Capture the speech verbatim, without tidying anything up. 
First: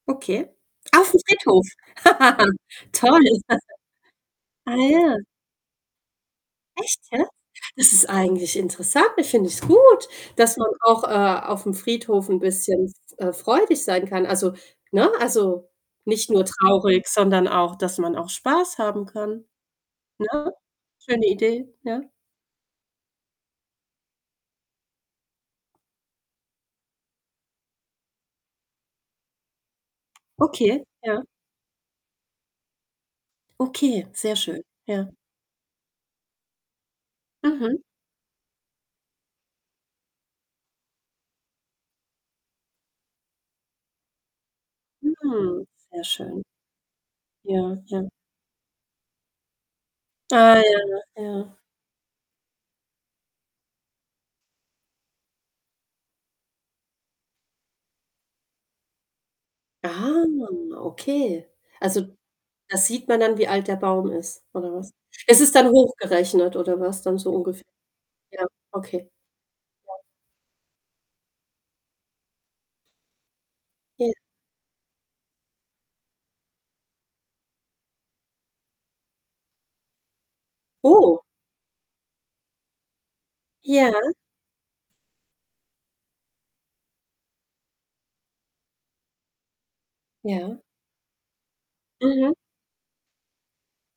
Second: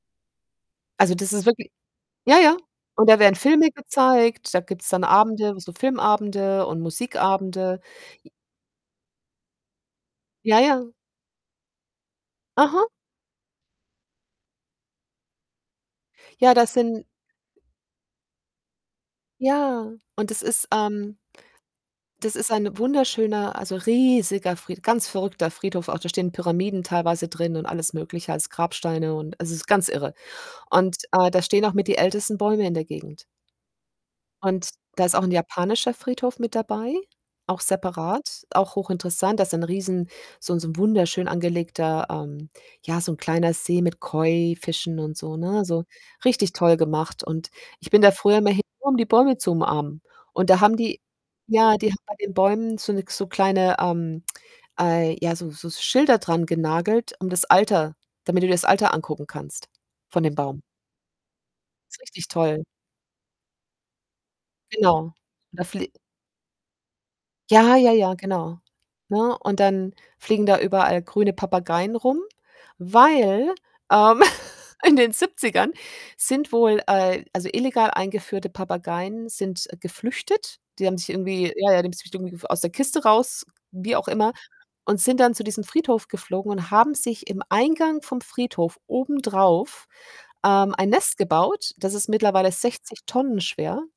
Okay. Also, Auf'm das ist Friedhof. wirkli ja, ja und da Toll. werden Filme gezeigt, da Ah, gibt's dann ja. Abende, w so Filmabende und Echt, jetzt? Musikabende. Das ist J eigentlich interessant. [unintelligible] finde ich's gut, dass Ja, man ja. auch, äh, auf'm Friedhof 'n Aha. bisschen f äh, freudig sein kann. Also, ne also, nicht nur Ja, das sind traurig, sondern auch, dass man auch Spaß haben kann, Ja, und das ne? ist, ähm Schöne Idee, ja. das ist ein wunderschöner, also, riesiger, Fried ganz verrückter Friedhof. Auch da stehen Pyramiden teilweise drin und alles Mögliche als Grabsteine und also, es ist ganz irre Okay, und, ja. äh, da stehen auch mit die ältesten Bäume in der Gegend. Okay, sehr schön, Und da ja. ist auch 'n japanischer Friedhof mit dabei, auch Mhm. separat, auch hochinteressant. Da ist ein riesen, so 'n so 'n wunderschön angelegter, ähm ja, so 'n kleiner See mit Koi-Fischen und so, ne, Hm, also, sehr schön. richtig toll gemacht und Ja, ich bin ja. da früher immer hin, nur um die Bäume zu umarmen und da Ah, haben die ja, ja. ja, die haben bei den Bäumen so 'ne k so kleine, ähm, äh ja, so so Schilder dran genagelt, um das Alter damit du dir das Alter angucken kannst von Ah, dem Baum. okay. Ist Also, richtig toll. da sieht man dann, wie alt der Baum ist oder was? Genau. Ist es dann [unintelligible] hochgerechnet oder was dann so ungefähr? Ja, ja, ja, Ja, genau, okay. ne? Und Ja. dann fliegen da überall grüne Papageien rum, weil, Ja. ähm, in den Siebzigern sind wohl, äh also, illegal eingeführte Papageien sind geflüchtet. Die haben sich Oh. irgendwie ja, ja, [unintelligible] irgendwie aus der Kiste raus, Ja. wie auch immer und sind dann zu diesem Friedhof geflogen und haben sich im Eingang vom Friedhof obendrauf, Ja. ähm, ein Nest gebaut. Das ist Mhm. mittlerweile sechzig Tonnen schwer.